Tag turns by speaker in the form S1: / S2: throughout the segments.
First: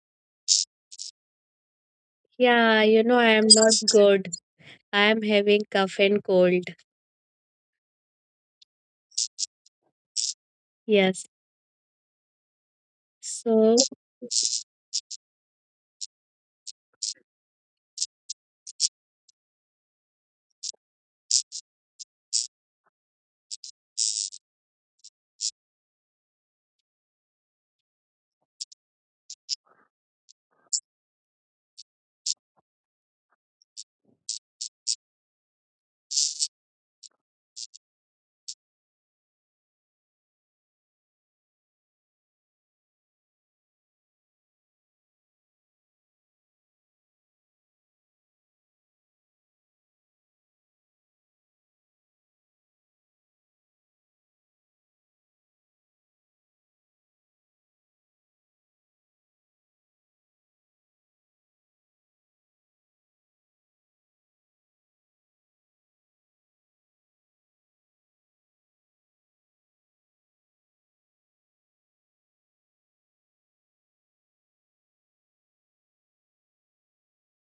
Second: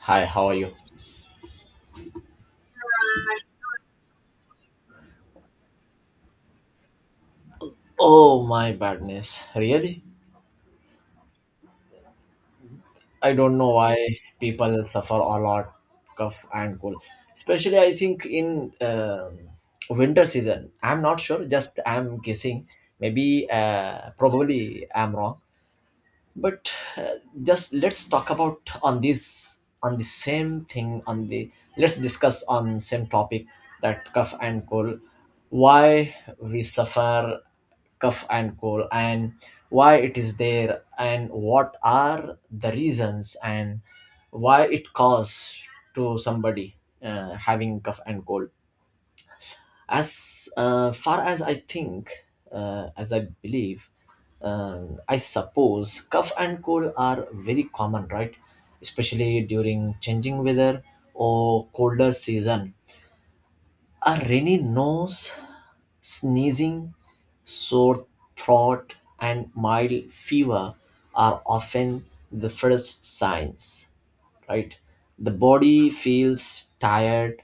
S1: Hi, how are you?
S2: Yeah, you know, I am not good. I am having cough and cold.
S1: Oh my badness. Really?
S2: Yes.
S1: I don't know
S2: So,
S1: why people suffer a lot cough and cold. Especially I think in winter season. I'm not sure, just I'm guessing. Maybe probably I'm wrong. But just let's talk about on this on the same thing on the let's discuss on same topic, that cough and cold, why we suffer cough and cold, and why it is there and what are the reasons and why it caused to somebody having cough and cold. As far as I think, as I believe, I suppose cough and cold are very common, right? Especially during changing weather or colder season, a rainy nose, sneezing, sore throat, and mild fever are often the first signs, right? The body feels tired,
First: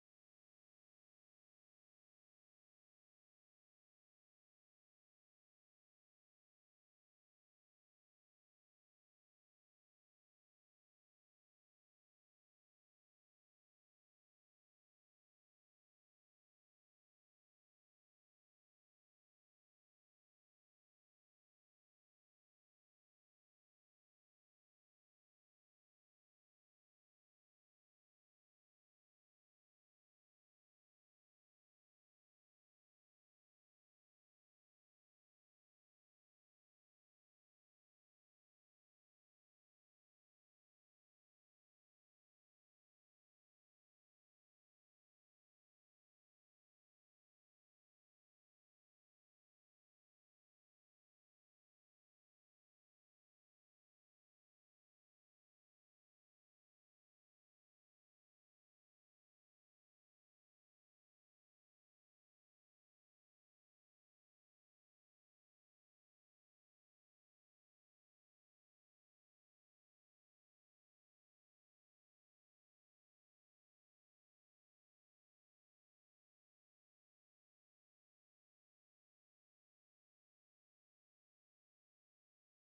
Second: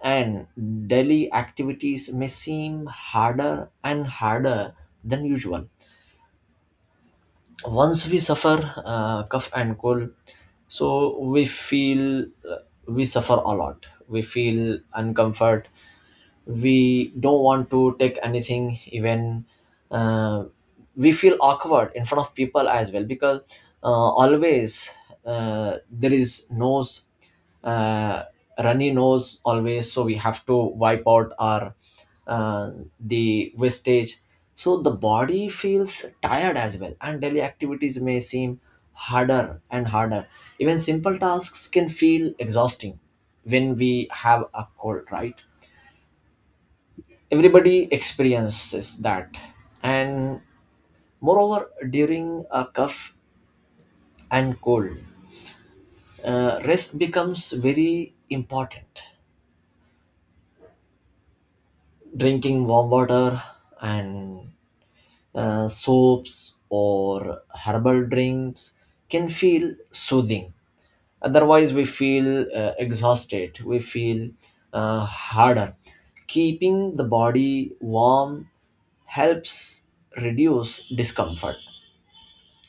S1: and daily activities may seem harder and harder than usual. Once we suffer cough and cold, so we feel we suffer a lot, we feel uncomfort, we don't want to take anything even, uh, we feel awkward in front of people as well, because uh, always there is nose, uh, runny nose always, so we have to wipe out our uh, the wastage. So the body feels tired as well, and daily activities may seem harder and harder. Even simple tasks can feel exhausting when we have a cold, right? Everybody experiences that. And moreover, during a cough and cold, rest becomes very important. Drinking warm water and soaps or herbal drinks can feel soothing. Otherwise we feel exhausted, we feel harder. Keeping the body warm helps reduce discomfort.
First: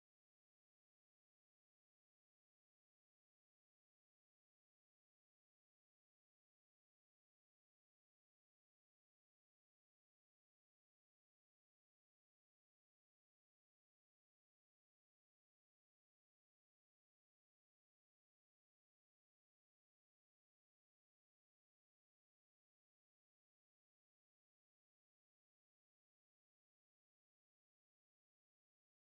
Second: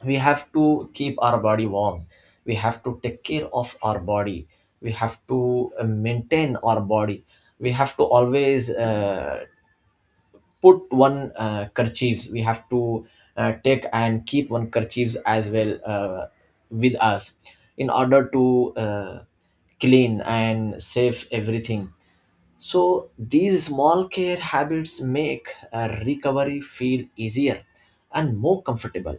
S1: We have to keep our body warm, we have to take care of our body, we have to maintain our body, we have to always put one kerchiefs, we have to take and keep one kerchiefs as well with us, in order to clean and save everything. So these small care habits make a recovery feel easier and more comfortable.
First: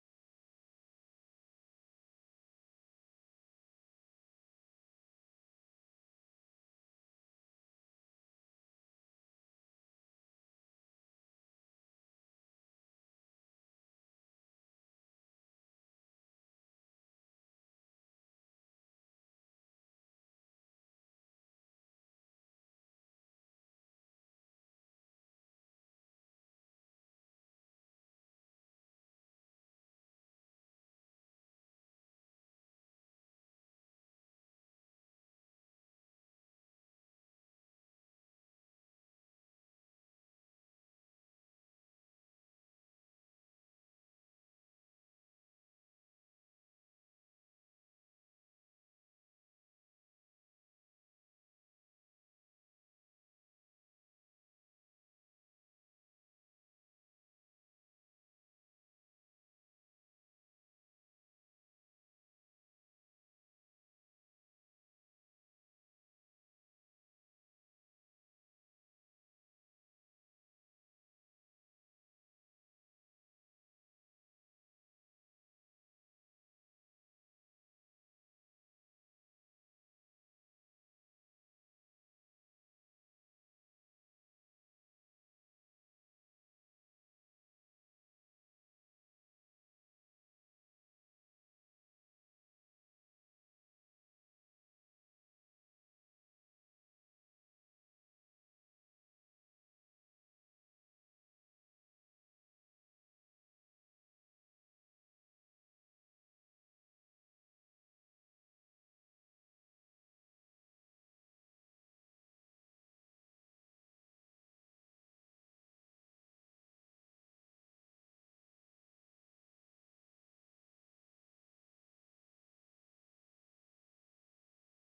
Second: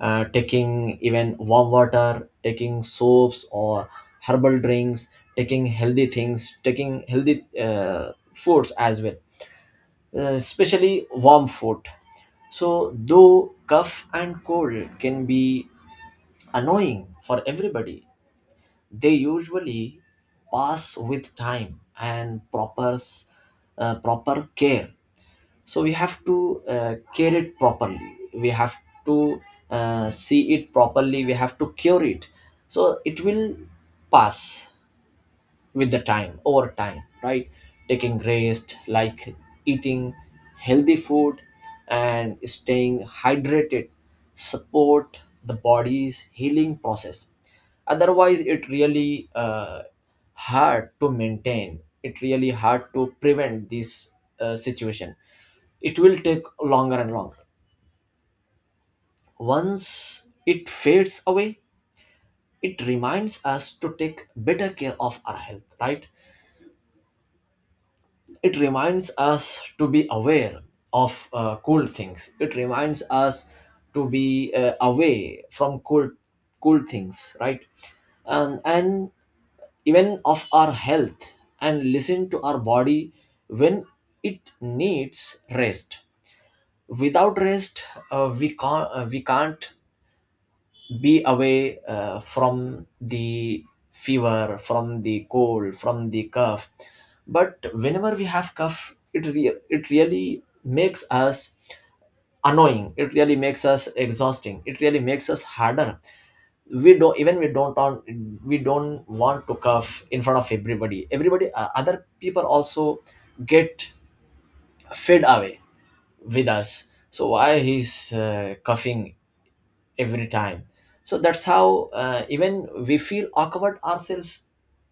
S1: Uh, taking even warm water, taking soaps or herbal drinks, taking healthy things, taking healthy foods as well, especially warm food. So, though cough and cold can be annoying for everybody, they usually pass with time and proper care. So we have to care it properly, we have to see it properly, we have to cure it, so it will pass with the time, over time, right? Taking rest, like eating healthy food and staying hydrated, support the body's healing process. Otherwise it really hard to maintain, it really hard to prevent this situation, it will take longer and longer. Once it fades away, it reminds us to take better care of our health, right? It reminds us to be aware of cool things. It reminds us to be away from cool, cool things, right? And even of our health, and listen to our body when it needs rest. Without rest, we can't be away from the fever, from the cold, from the cough. But whenever we have cough, it really makes us annoying, it really makes us exhausting, it really makes us harder. We don't even we don't on we don't want to cough in front of everybody. Everybody, other people also get fed away with us, so why he's coughing every time? So that's how, even we feel awkward ourselves,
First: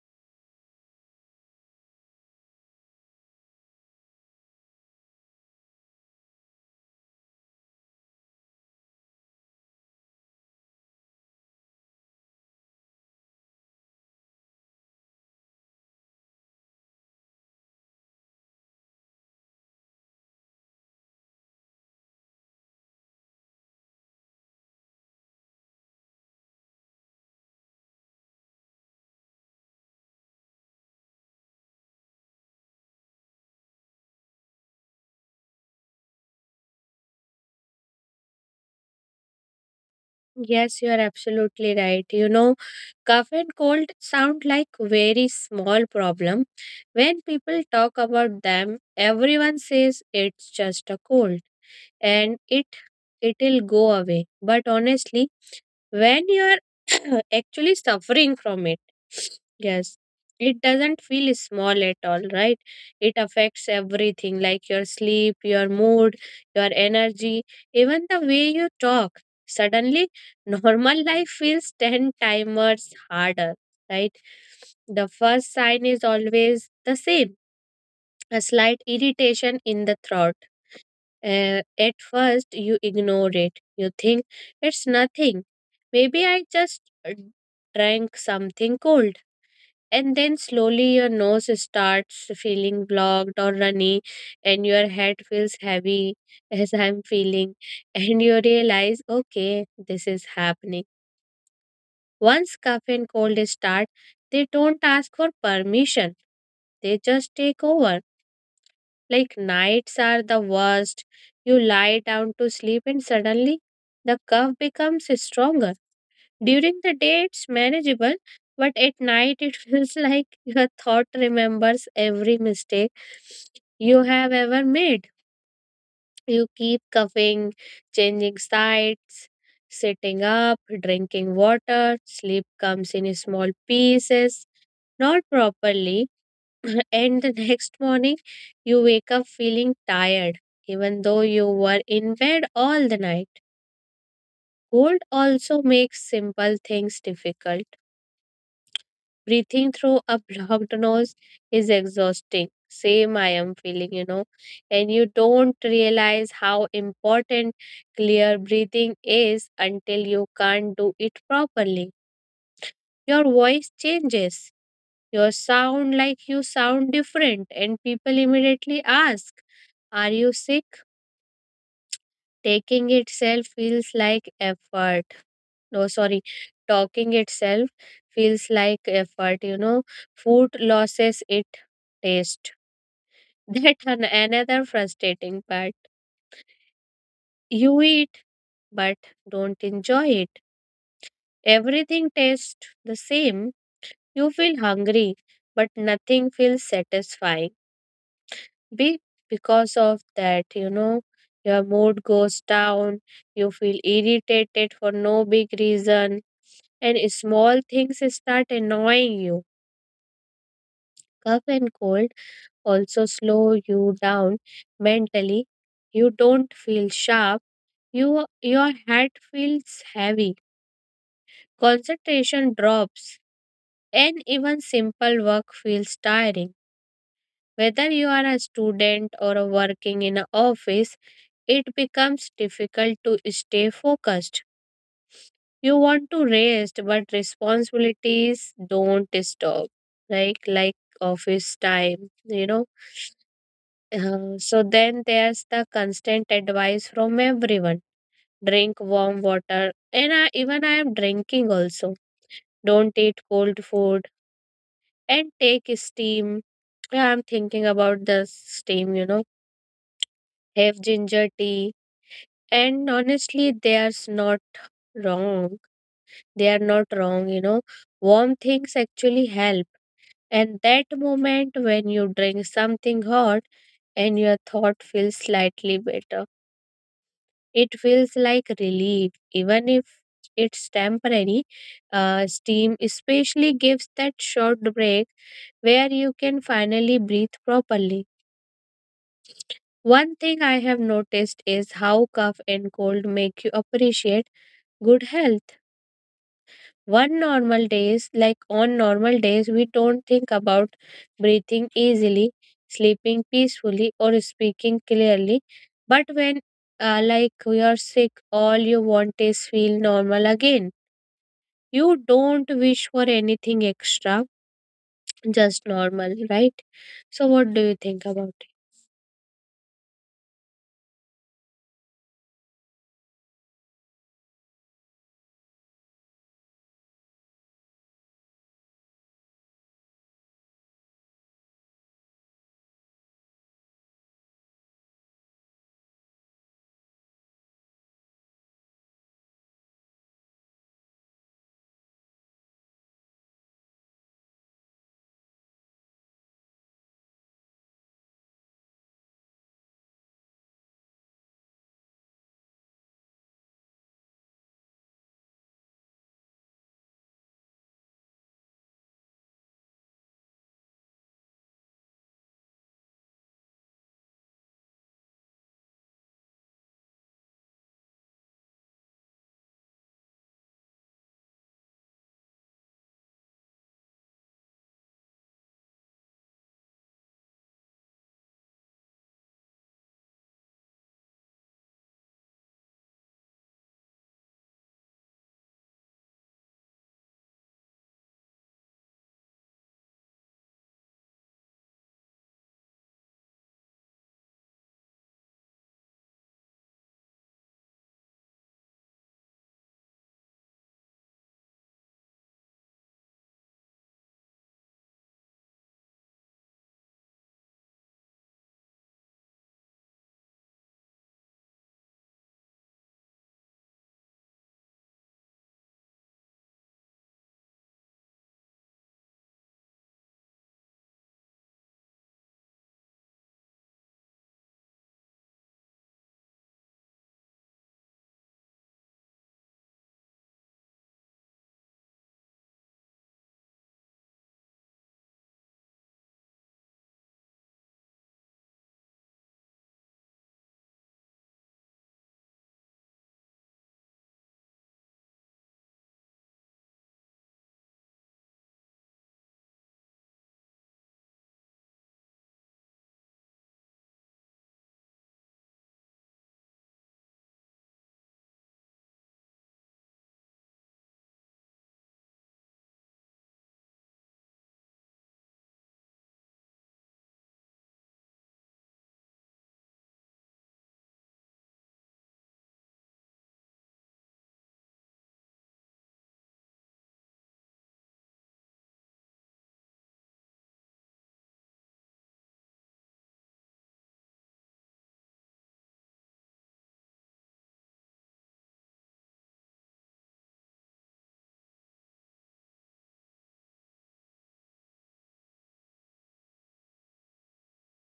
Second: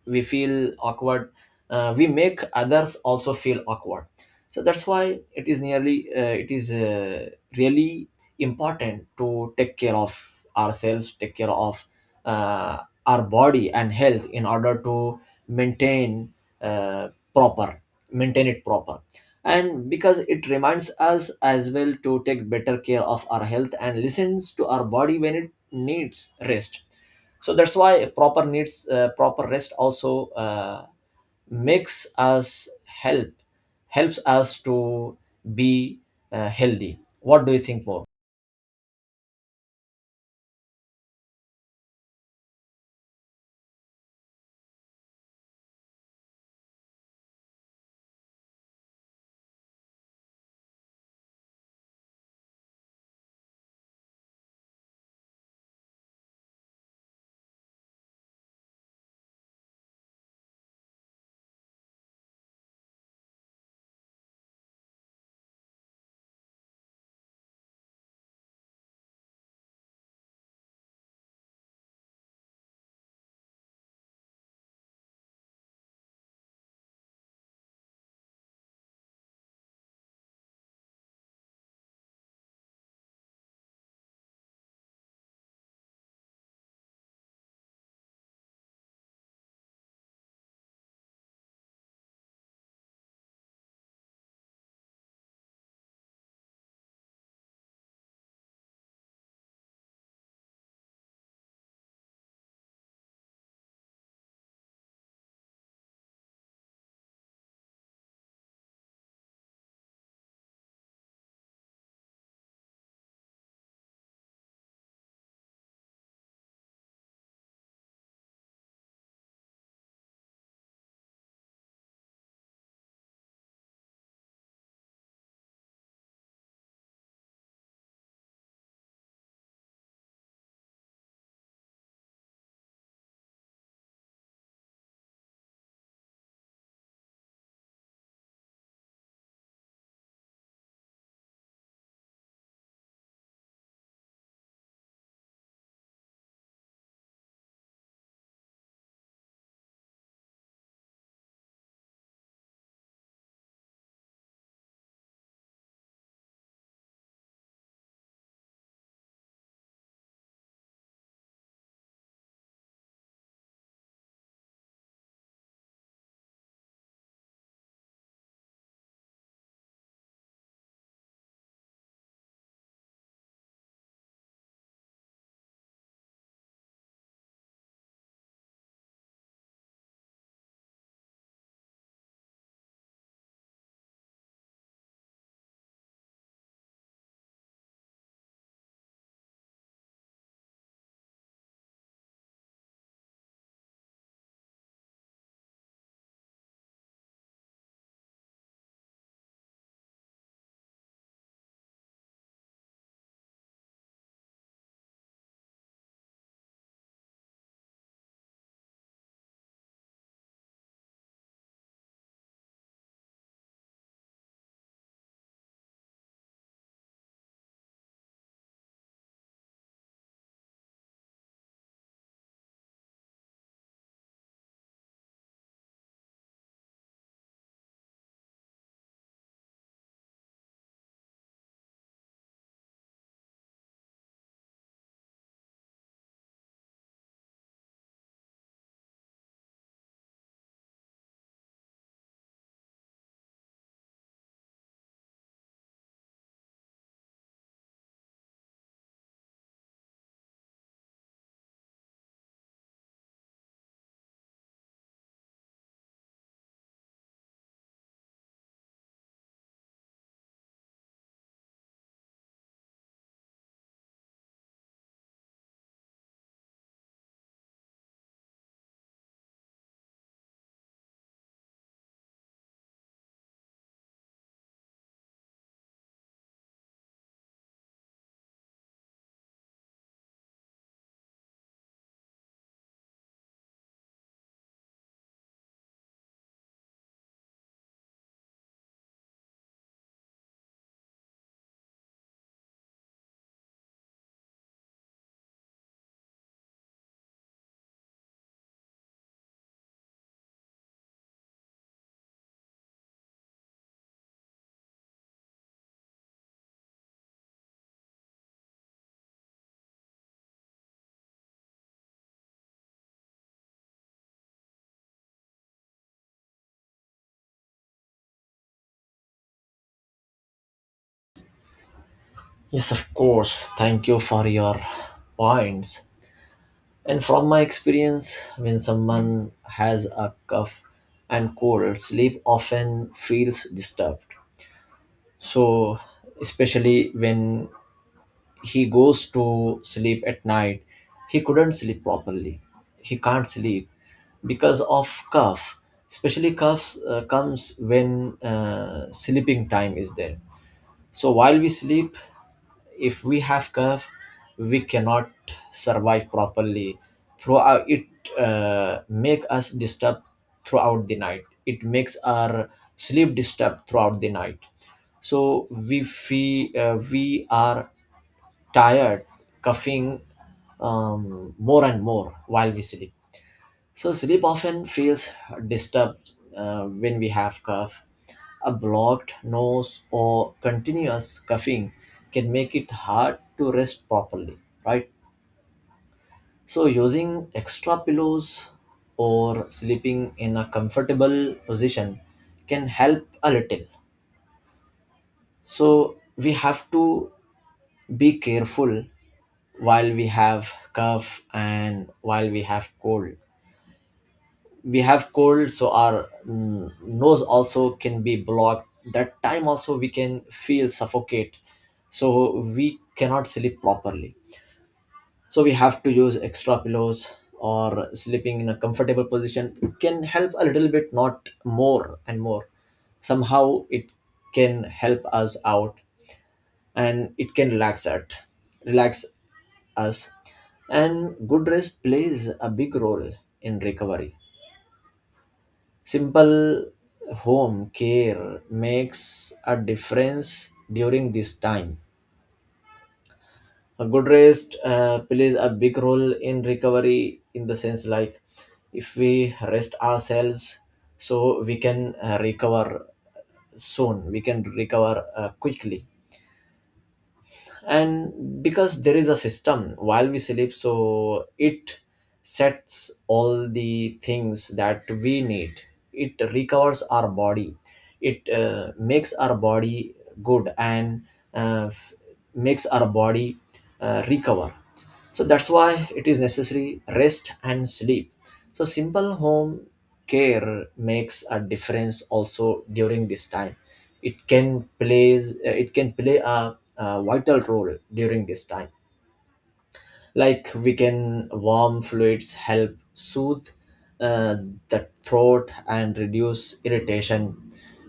S1: we feel awkward, we make others also feel awkward. So that's why it is nearly it is really important to take care of ourselves, take care of uh, our body and health, in order to maintain uh, proper, maintain it proper. And because it reminds us as well to take better care of our health and listens to our body when it needs rest. So that's why proper needs proper rest also makes us help, helps us to be healthy. What do you think more?
S2: yes, you are absolutely right. You know, cough and cold sound like very small problem. When people talk about them, everyone says it's just a cold and it'll go away. But honestly, when you're actually suffering from it. Yes, it doesn't feel small at all, right? It affects everything like your sleep, your mood, your energy, even the way you talk. Suddenly, normal life feels 10 timers harder, right? The first sign is always the same, a slight irritation in the throat. At first, you ignore it. You think it's nothing. Maybe I just drank something cold. And then slowly your nose starts feeling blocked or runny, and your head feels heavy as I'm feeling. And you realize, okay, this is happening. Once cough and cold start, they don't ask for permission, they just take over. Like nights are the worst. You lie down to sleep and suddenly the cough becomes stronger. During the day it's manageable, but at night it feels like your thought remembers every mistake you have ever made. You keep coughing, changing sides, sitting up, drinking water. Sleep comes in small pieces, not properly. And the next morning you wake up feeling tired even though you were in bed all the night. Cold also makes simple things difficult. Breathing through a blocked nose is exhausting. Same I am feeling, you know, and you don't realize how important clear breathing is until you can't do it properly. Your voice changes. You sound different, and people immediately ask, "Are you sick?" Taking itself feels like effort. No, sorry, talking itself feels like effort. You know, food loses its taste. That another frustrating part. You eat, but don't enjoy it. Everything tastes the same. You feel hungry, but nothing feels satisfying be because of that. Your mood goes down, you feel irritated for no big reason, and small things start annoying you. Cough and cold also slow you down mentally. You don't feel sharp, your head feels heavy, concentration drops, and even simple work feels tiring. Whether you are a student or a working in an office, it becomes difficult to stay focused. You want to rest, but responsibilities don't stop, like office time, you know. So then there's the constant advice from everyone: drink warm water, and even I am drinking also. Don't eat cold food and take steam. Yeah, I'm thinking about the steam. Have ginger tea, and honestly, there's not wrong they are not wrong. Warm things actually help, and that moment when you drink something hot and your thought feels slightly better, it feels like relief even if it's temporary. Steam especially gives that short break where you can finally breathe properly. One thing I have noticed is how cough and cold make you appreciate good health. One normal days, like On normal days, we don't think about breathing easily, sleeping peacefully, or speaking clearly. But when, like, we are sick, all you want is feel normal again. You don't wish for anything extra, just normal, right? So, what do you think about it?
S1: Yes, of course, thank you for your points. And from my experience, when someone has a cough and cold, sleep often feels disturbed. So especially when he goes to sleep at night, he couldn't sleep properly, he can't sleep because of cough. Especially coughs comes when sleeping time is there. So while we sleep, if we have curve, we cannot survive properly throughout it. Uh, make us disturbed throughout the night. It makes our sleep disturbed throughout the night. So we feel we are tired, coughing more and more while we sleep. So sleep often feels disturbed when we have cough. A blocked nose or continuous coughing can make it hard to rest properly, right? So using extra pillows or sleeping in a comfortable position can help a little. So we have to be careful while we have cough and while we have cold. We have cold, so our nose also can be blocked. That time also we can feel suffocate, so we cannot sleep properly. So we have to use extra pillows or sleeping in a comfortable position, can help a little bit, not more and more. Somehow it can help us out, and it can relax at, relax us. And good rest plays a big role in recovery. Simple home care makes a difference during this time. A good rest plays a big role in recovery, in the sense like, if we rest ourselves, so we can recover soon, we can recover quickly. And because there is a system while we sleep, so it sets all the things that we need, it recovers our body, it makes our body good, and uh, f- makes our body recover. So that's why it is necessary, rest and sleep. So simple home care makes a difference also during this time. It can plays it can play a vital role during this time. Like we can, warm fluids help soothe uh, the throat and reduce irritation.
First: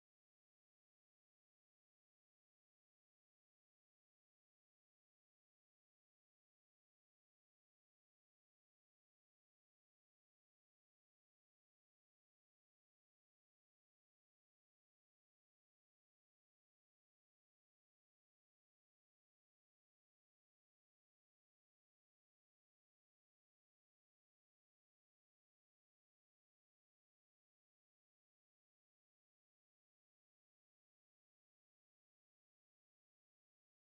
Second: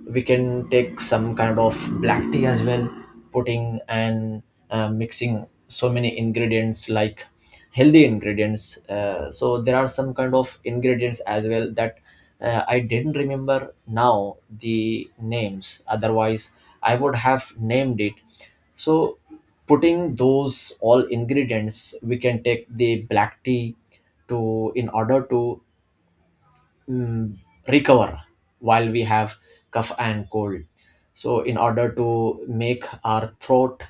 S1: We can take some kind of black tea as well, putting and mixing so many ingredients like healthy ingredients. Uh, so there are some kind of ingredients as well that I didn't remember now the names, otherwise I would have named it. So putting those all ingredients, we can take the black tea, to, in order to mm, recover while we have cough and cold. So in order to make our throat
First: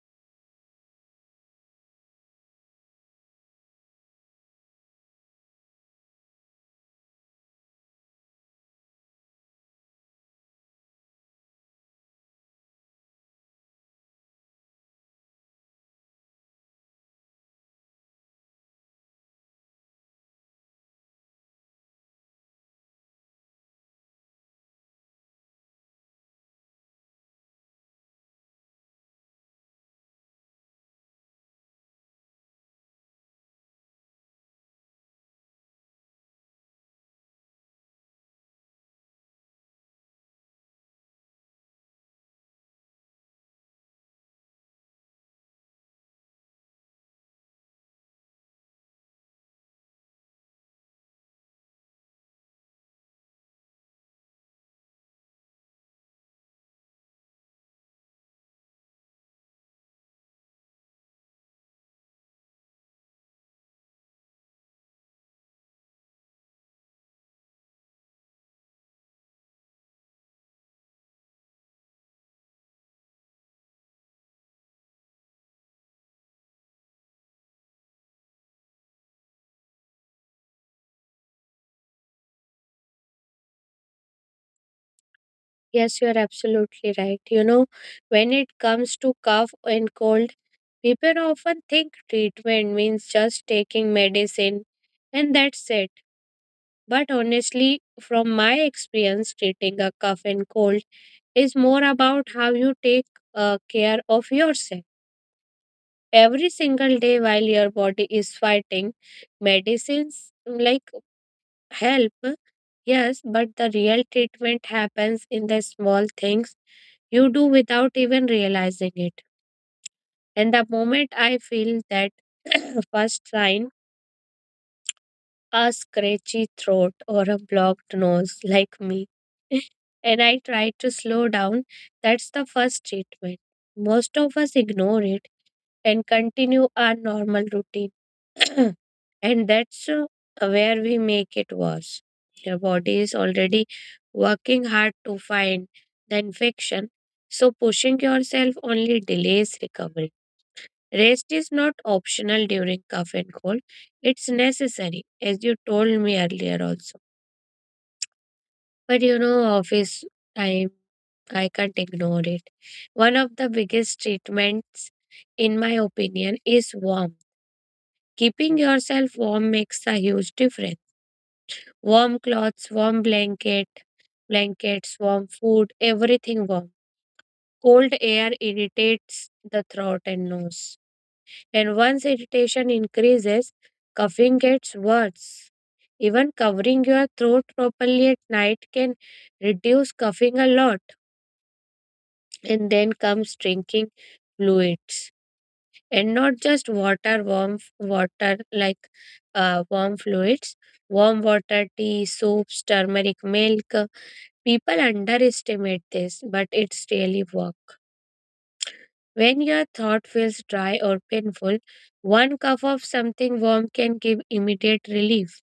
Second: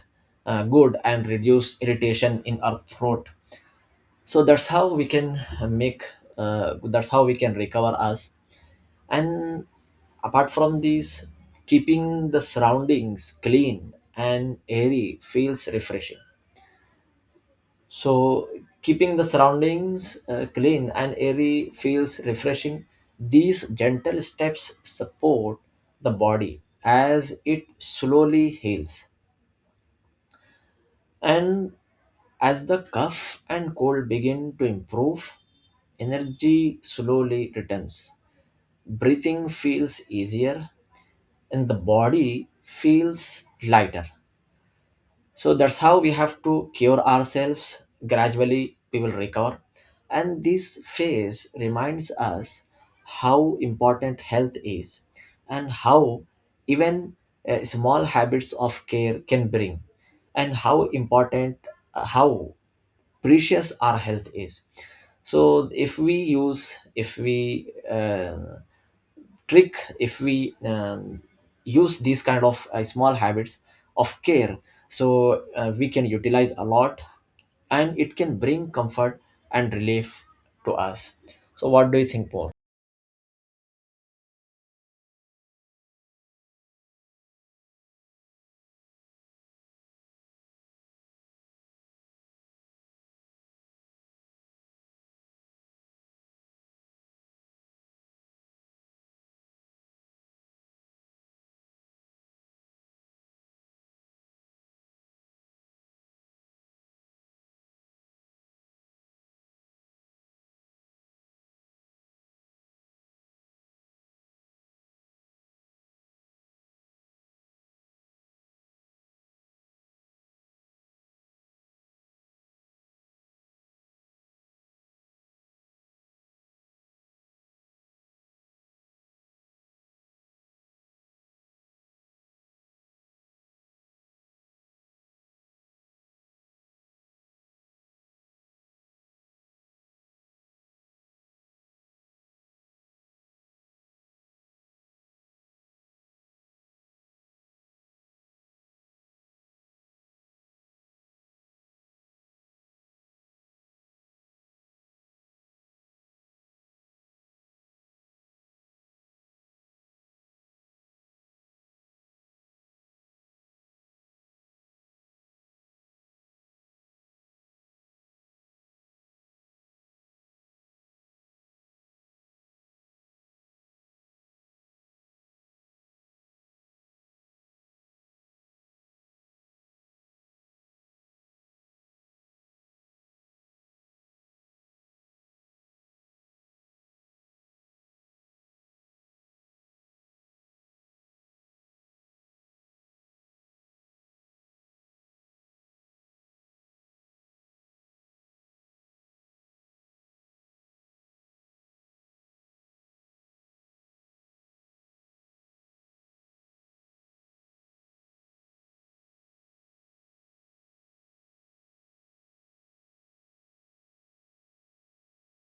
S1: good and reduce irritation in our throat. So that's how we can make. That's how we can recover us. And apart from these, keeping the surroundings clean and airy feels refreshing. So, keeping the surroundings clean and airy feels refreshing. These gentle steps support the body as it slowly heals. And as the cough and cold begin to improve, energy slowly returns. Breathing feels easier and the body feels lighter. So that's how we have to cure ourselves, gradually we will recover. And this phase reminds us how important health is, and how, even small habits of care can bring, and how important, how precious our health is. So if we use, if we use these kind of small habits of care, so we can utilize a lot, and it can bring comfort and relief to us. So what do you think, Paul?
S2: Yes, you are absolutely right. You know, when it comes to cough and cold, people often think treatment means just taking medicine and that's it. But honestly, from my experience, treating a cough and cold is more about how you take care of yourself. Every single day while your body is fighting, medicines like help, yes, but the real treatment happens in the small things you do without even realizing it. And the moment I feel that first sign, a scratchy throat or a blocked nose like me. And I tried to slow down. That's the first treatment. Most of us ignore it and continue our normal routine. And that's where we make it worse. Your body is already working hard to find the infection, so pushing yourself only delays recovery. Rest is not optional during cough and cold. It's necessary, as you told me earlier also. But you know, office time, I can't ignore it. One of the biggest treatments, in my opinion, is warm. Keeping yourself warm makes a huge difference. Warm clothes, warm blanket, blankets, warm food, everything warm. Cold air irritates the throat and nose. And once irritation increases, coughing gets worse. Even covering your throat properly at night can reduce coughing a lot. And then comes drinking fluids. And not just water, water like warm fluids, warm water, tea, soups, turmeric milk. People underestimate this, but it's really work. When your thought feels dry or painful, one cup of something warm can give immediate relief.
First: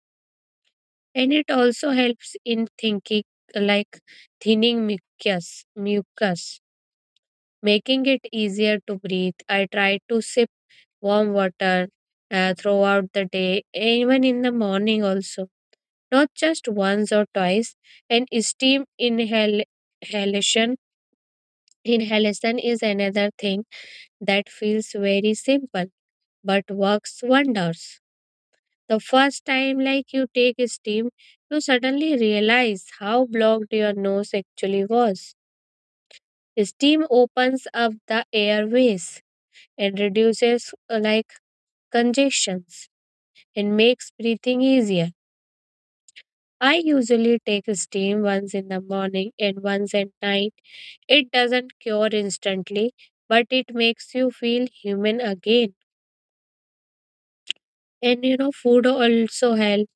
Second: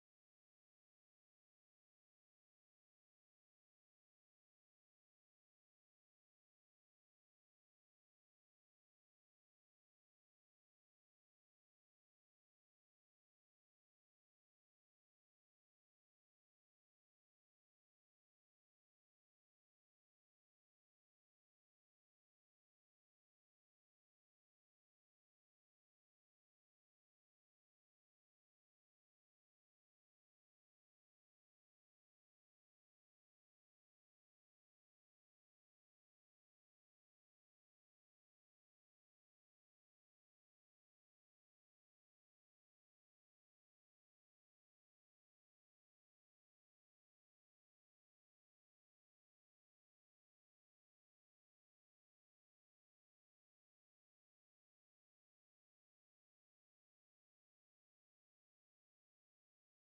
S2: And it also helps in thinking like thinning mucus, making it easier to breathe. I try to sip warm water throughout the day, even in the morning also, not just once or twice. And steam inhalation, inhalation is another thing that feels very simple but works wonders. The first time like you take steam, you suddenly realize how blocked your nose actually was. Steam opens up the airways and reduces like congestions and makes breathing easier. I usually take steam once in the morning and once at night. It doesn't cure instantly, but it makes you feel human again. And you know, food also helps,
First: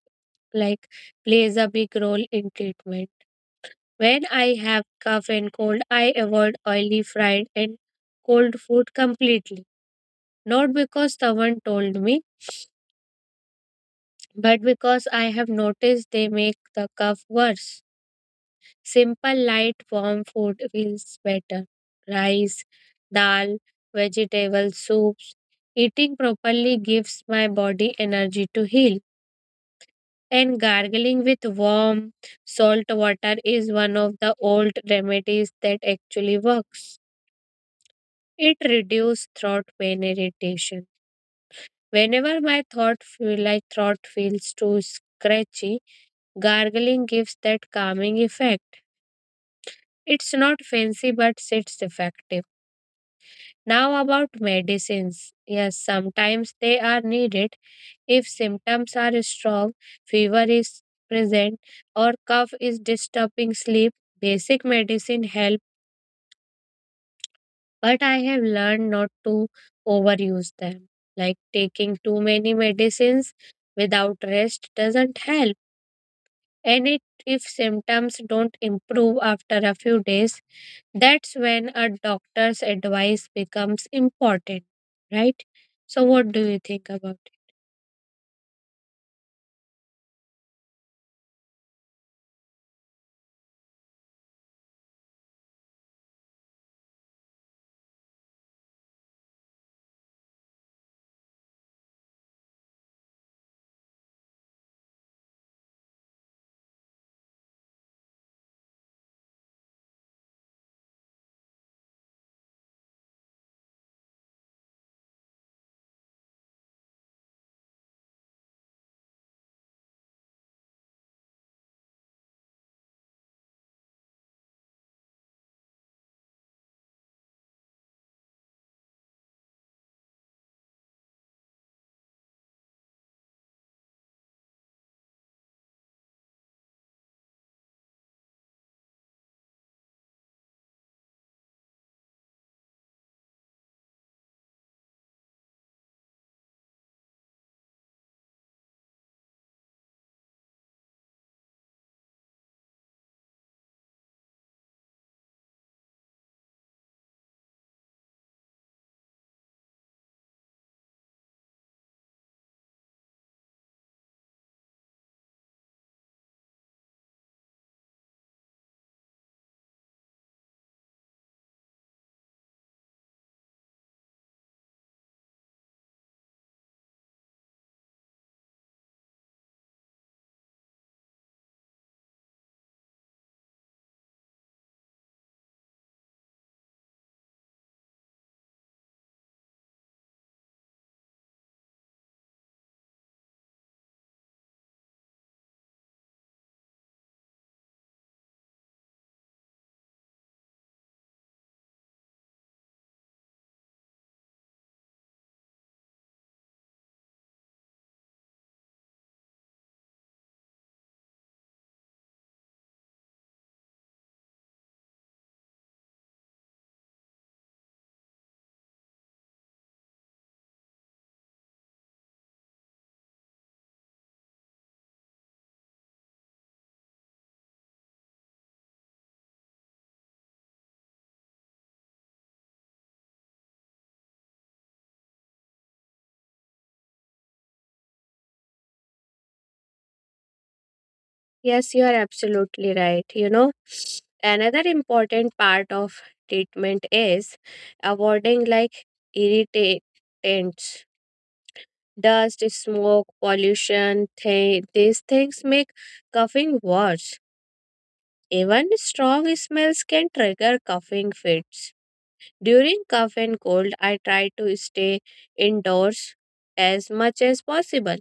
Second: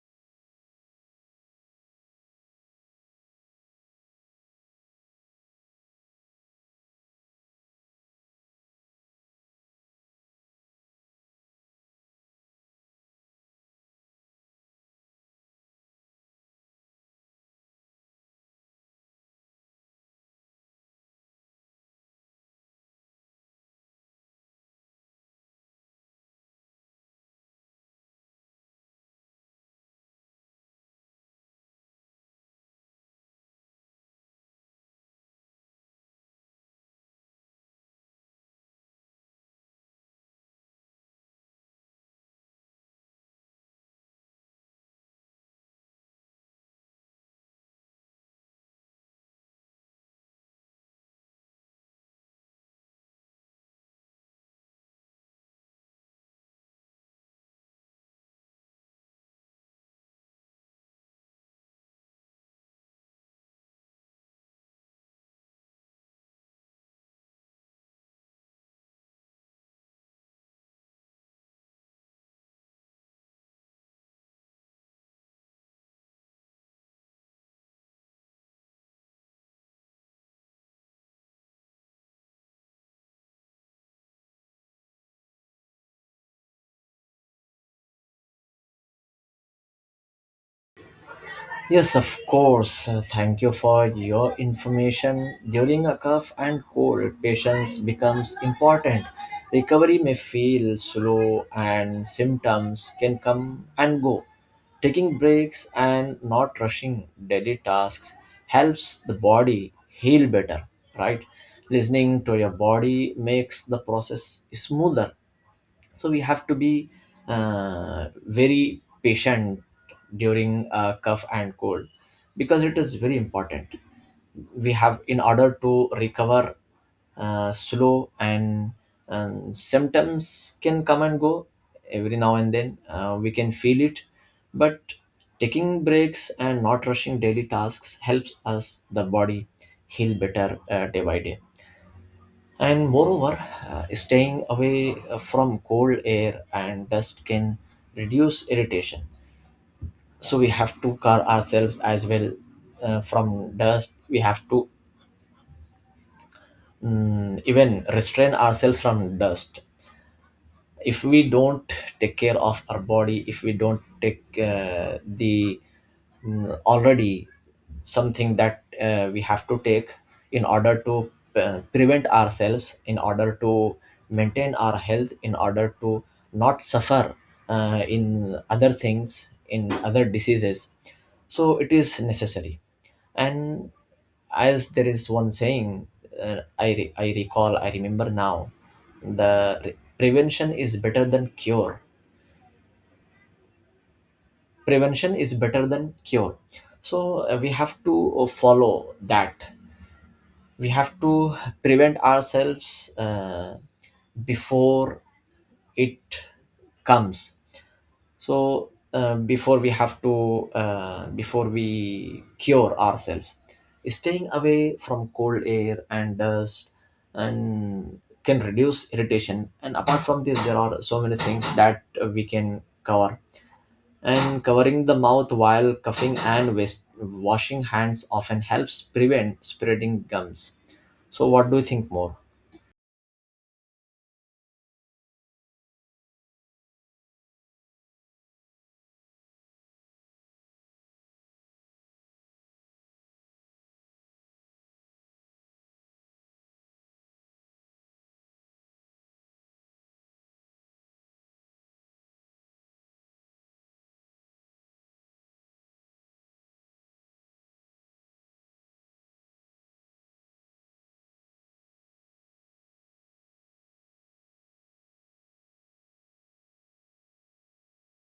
S2: like plays a big role in treatment. When I have cough and cold, I avoid oily, fried, and cold food completely. Not because someone told me, but because I have noticed they make the cough worse. Simple, light, warm food feels better. Rice, dal, vegetable soups. Eating properly gives my body energy to heal. And gargling with warm salt water is one of the old remedies that actually works. It reduces throat pain irritation. Whenever my throat feels too scratchy, gargling gives that calming effect. It's not fancy but it's effective. Now about medicines. Yes, sometimes they are needed. If symptoms are strong, fever is present, or cough is disturbing sleep, basic medicine help, but I have learned not to overuse them. Like taking too many medicines without rest doesn't help. And if symptoms don't improve after a few days, that's when a doctor's advice becomes important, right? So, what do you think about it?
S1: Yes, of course. Thank you for your information. During a cough and cold, patience becomes important. Recovery may feel slow and symptoms can come and go. Taking breaks and not rushing daily tasks helps the body heal better, right? Listening to your body makes the process smoother. So we have to be very patient during a cough and cold, because it is very important. We have, in order to recover slow, and symptoms can come and go every now and then, we can feel it. But taking breaks and not rushing daily tasks helps us the body heal better day by day. And moreover, staying away from cold air and dust can reduce irritation. So we have to guard ourselves as well from dust. We have to even restrain ourselves from dust. If we don't take care of our body, if we don't take the already something that we have to take, in order to prevent ourselves, in order to maintain our health, in order to not suffer in other things, in other diseases. So it is necessary. And as there is one saying, I recall, I remember now, prevention is better than cure, prevention is better than cure. So we have to follow that. We have to prevent ourselves before it comes. So before we have to before we cure ourselves, staying away from cold air and dust and can reduce irritation. And apart from this, there are so many things that we can cover. And covering the mouth while coughing and waste, washing hands often helps prevent spreading gums. So what do you think more?
S2: Yes, you are absolutely right. You know, another important part of treatment is avoiding like irritants, dust, smoke, pollution. These things make coughing worse. Even strong smells can trigger coughing fits. During cough and cold, I try to stay indoors as much as possible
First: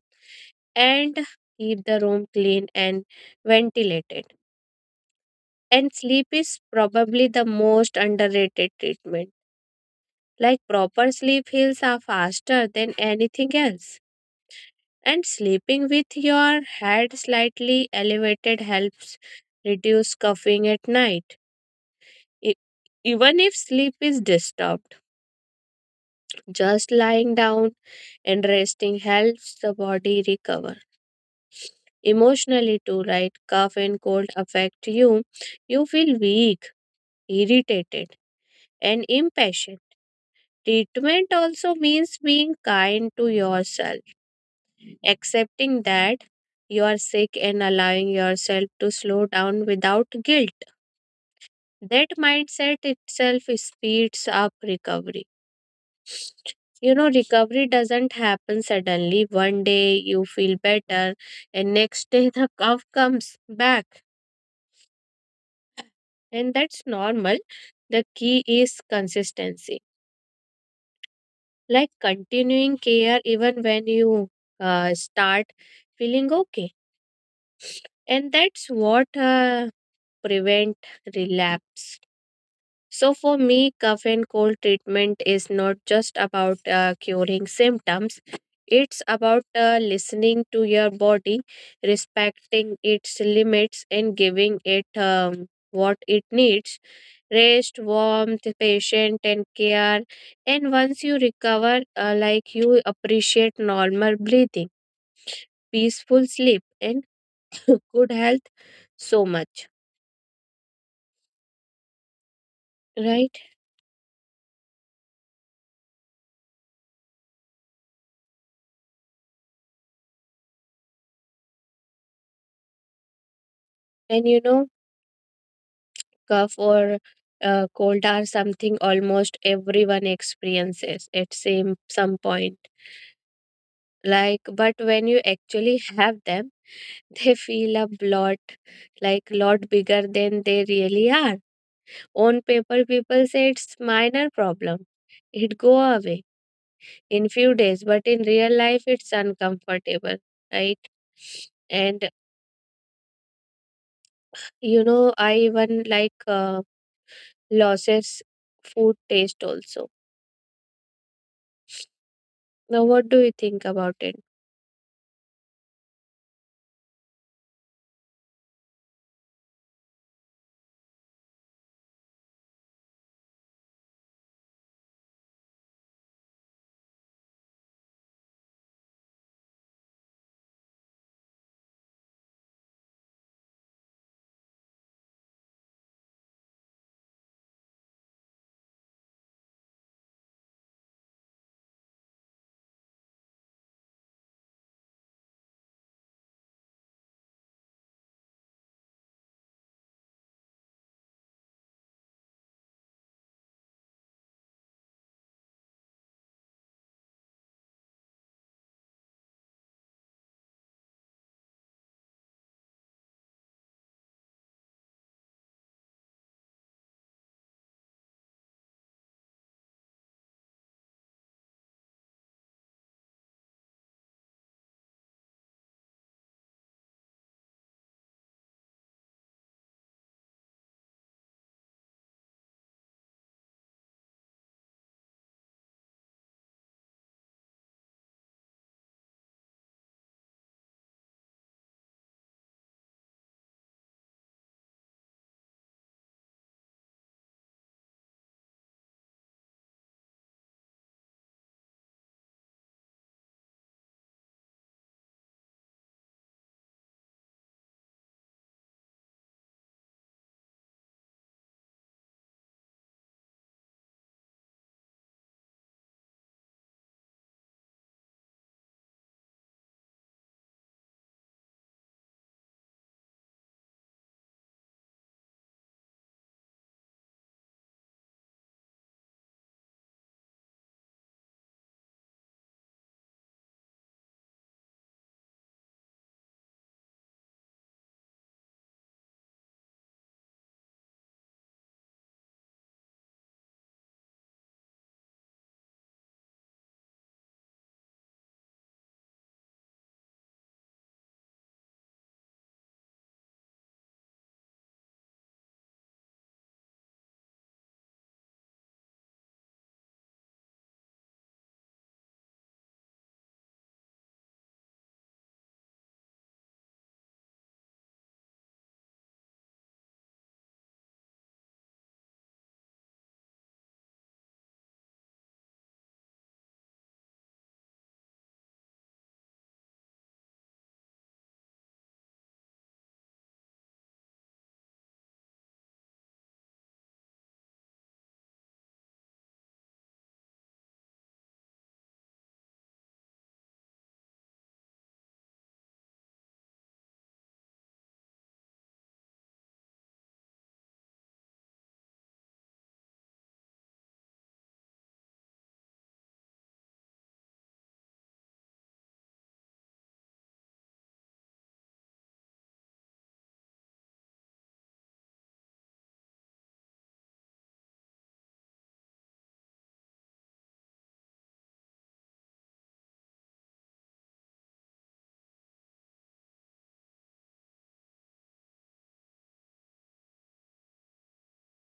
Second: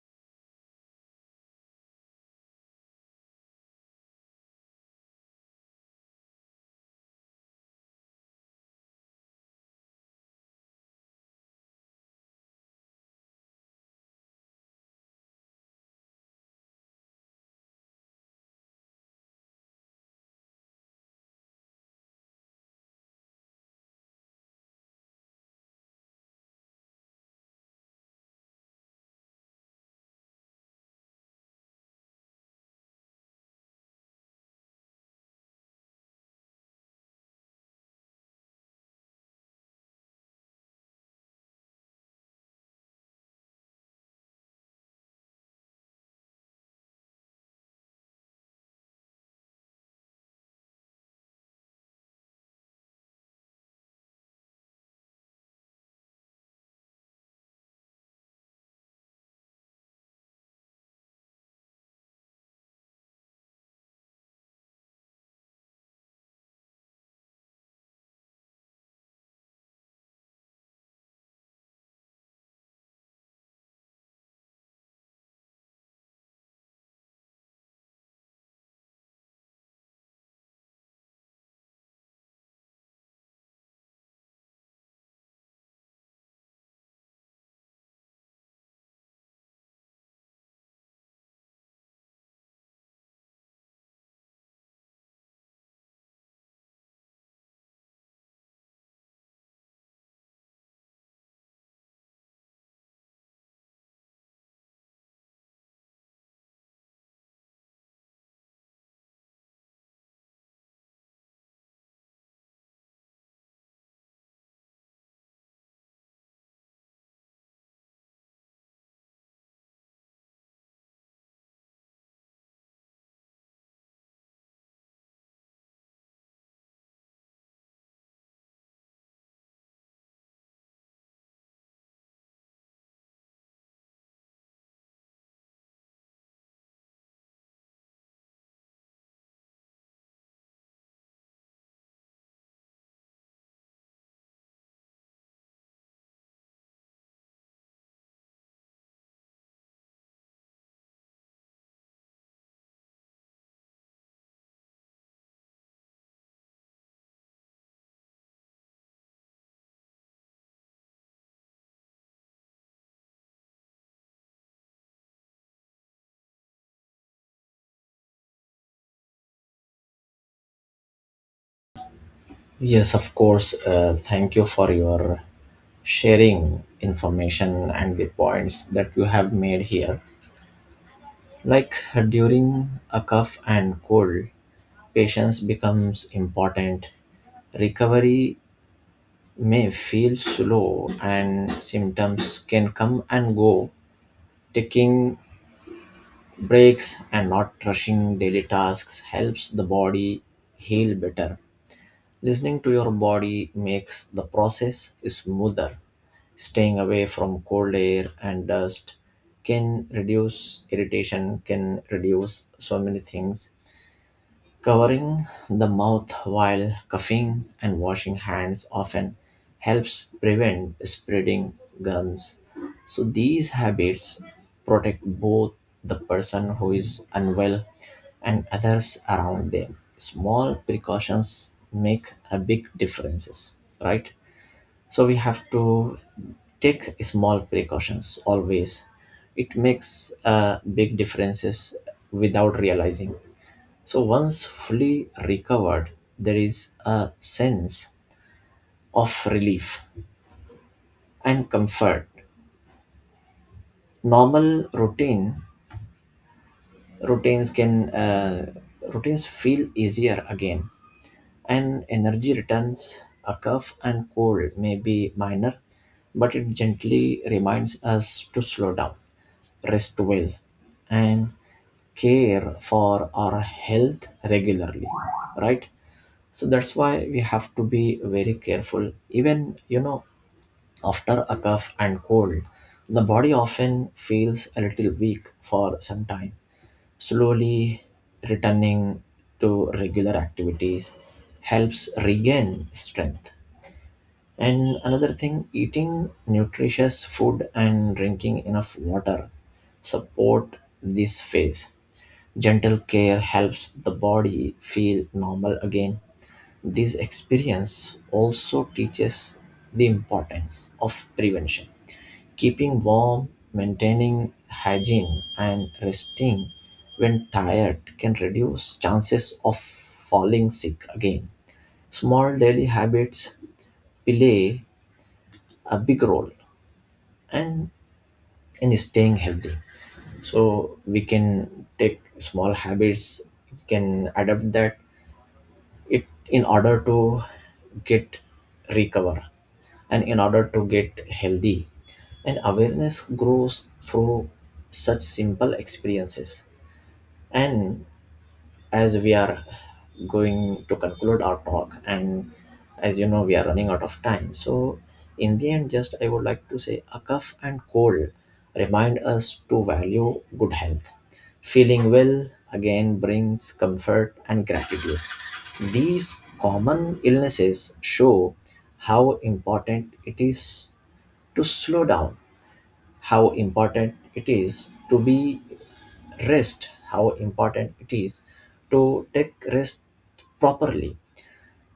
S2: and keep the room clean and ventilated. And sleep is probably the most underrated treatment. Like proper sleep heals are faster than anything else. And sleeping with your head slightly elevated helps reduce coughing at night. E- Even if sleep is disturbed, just lying down and resting helps the body recover. Emotionally, too, right? Cough and cold affect you. You feel weak, irritated, and impatient. Treatment also means being kind to yourself, accepting that you are sick and allowing yourself to slow down without guilt. That mindset itself speeds up recovery. You know, recovery doesn't happen suddenly. One day you feel better, and next day the cough comes back. And that's normal. The key is consistency, like continuing care even when you start feeling okay. And that's what prevent relapse. So, for me, cough and cold treatment is not just about curing symptoms, it's about listening to your body, respecting its limits, and giving it what it needs: rest, warmth, patient, and care. And once you recover, like you appreciate normal breathing, peaceful sleep, and good health so much, right? And you know, cough or cold are something almost everyone experiences at same some point, like, but when you actually have them they feel a lot bigger than they really are. On paper people say it's minor problem, it go away in few days, but in real life it's uncomfortable, right? And you know, I even like losses food taste also. Now, what do you think about it?
S1: Yes, of course. Thank you for your sharing information and the points that you have made here. Like, during a cough and cold, patience becomes important. Recovery may feel slow and symptoms can come and go. Taking breaks and not rushing daily tasks helps the body heal better. Listening to your body makes the process smoother. Staying away from cold air and dust can reduce irritation, can reduce so many things. Covering the mouth while coughing and washing hands often helps prevent spreading gums. So, these habits protect both the person who is unwell and others around them. Small precautions make a big differences, right? So we have to take small precautions always, it makes big differences without realizing. So once fully recovered, there is a sense of relief and comfort. Normal routine routines can routines feel easier again. And energy returns. A cough and cold may be minor, but it gently reminds us to slow down, rest well, and care for our health regularly, right? So that's why we have to be very careful. Even, you know, after a cough and cold, the body often feels a little weak for some time. Slowly returning to regular activities helps regain strength. And another thing, eating nutritious food and drinking enough water support this phase. Gentle care helps the body feel normal again. This experience also teaches the importance of prevention. Keeping warm, maintaining hygiene, and resting when tired can reduce chances of falling sick again. Small daily habits play a big role and in staying healthy. So we can take small habits, we can adapt that it, in order to get recover, and in order to get healthy. And awareness grows through such simple experiences. And as we are going to conclude our talk, and as you know we are running out of time, so in the end, just I would like to say, a cough and cold remind us to value good health. Feeling well again brings comfort and gratitude. These common illnesses show how important it is to slow down, how important it is to be rest, how important it is to take rest properly.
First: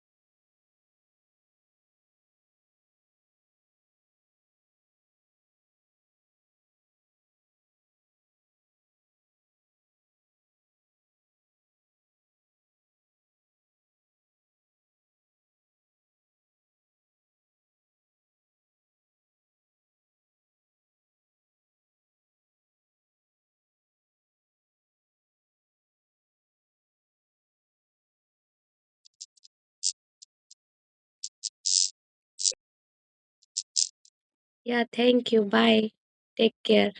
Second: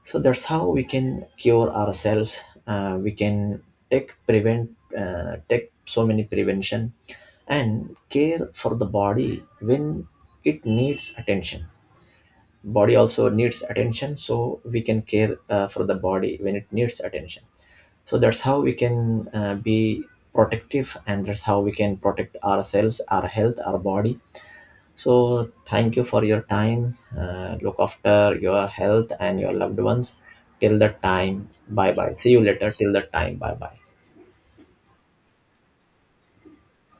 S1: So that's how we can cure ourselves. Uh, we can take prevent, take so many prevention, and care for the body when it needs attention. Body also needs attention, so we can care for the body when it needs attention. So that's how we can be protective, and that's how we can protect ourselves, our health, our body. So thank you for your time. Uh, look after your health and your loved ones. Till the time, bye bye, see you later, till the time, bye bye.
S2: Yeah, thank you. Bye. Take care.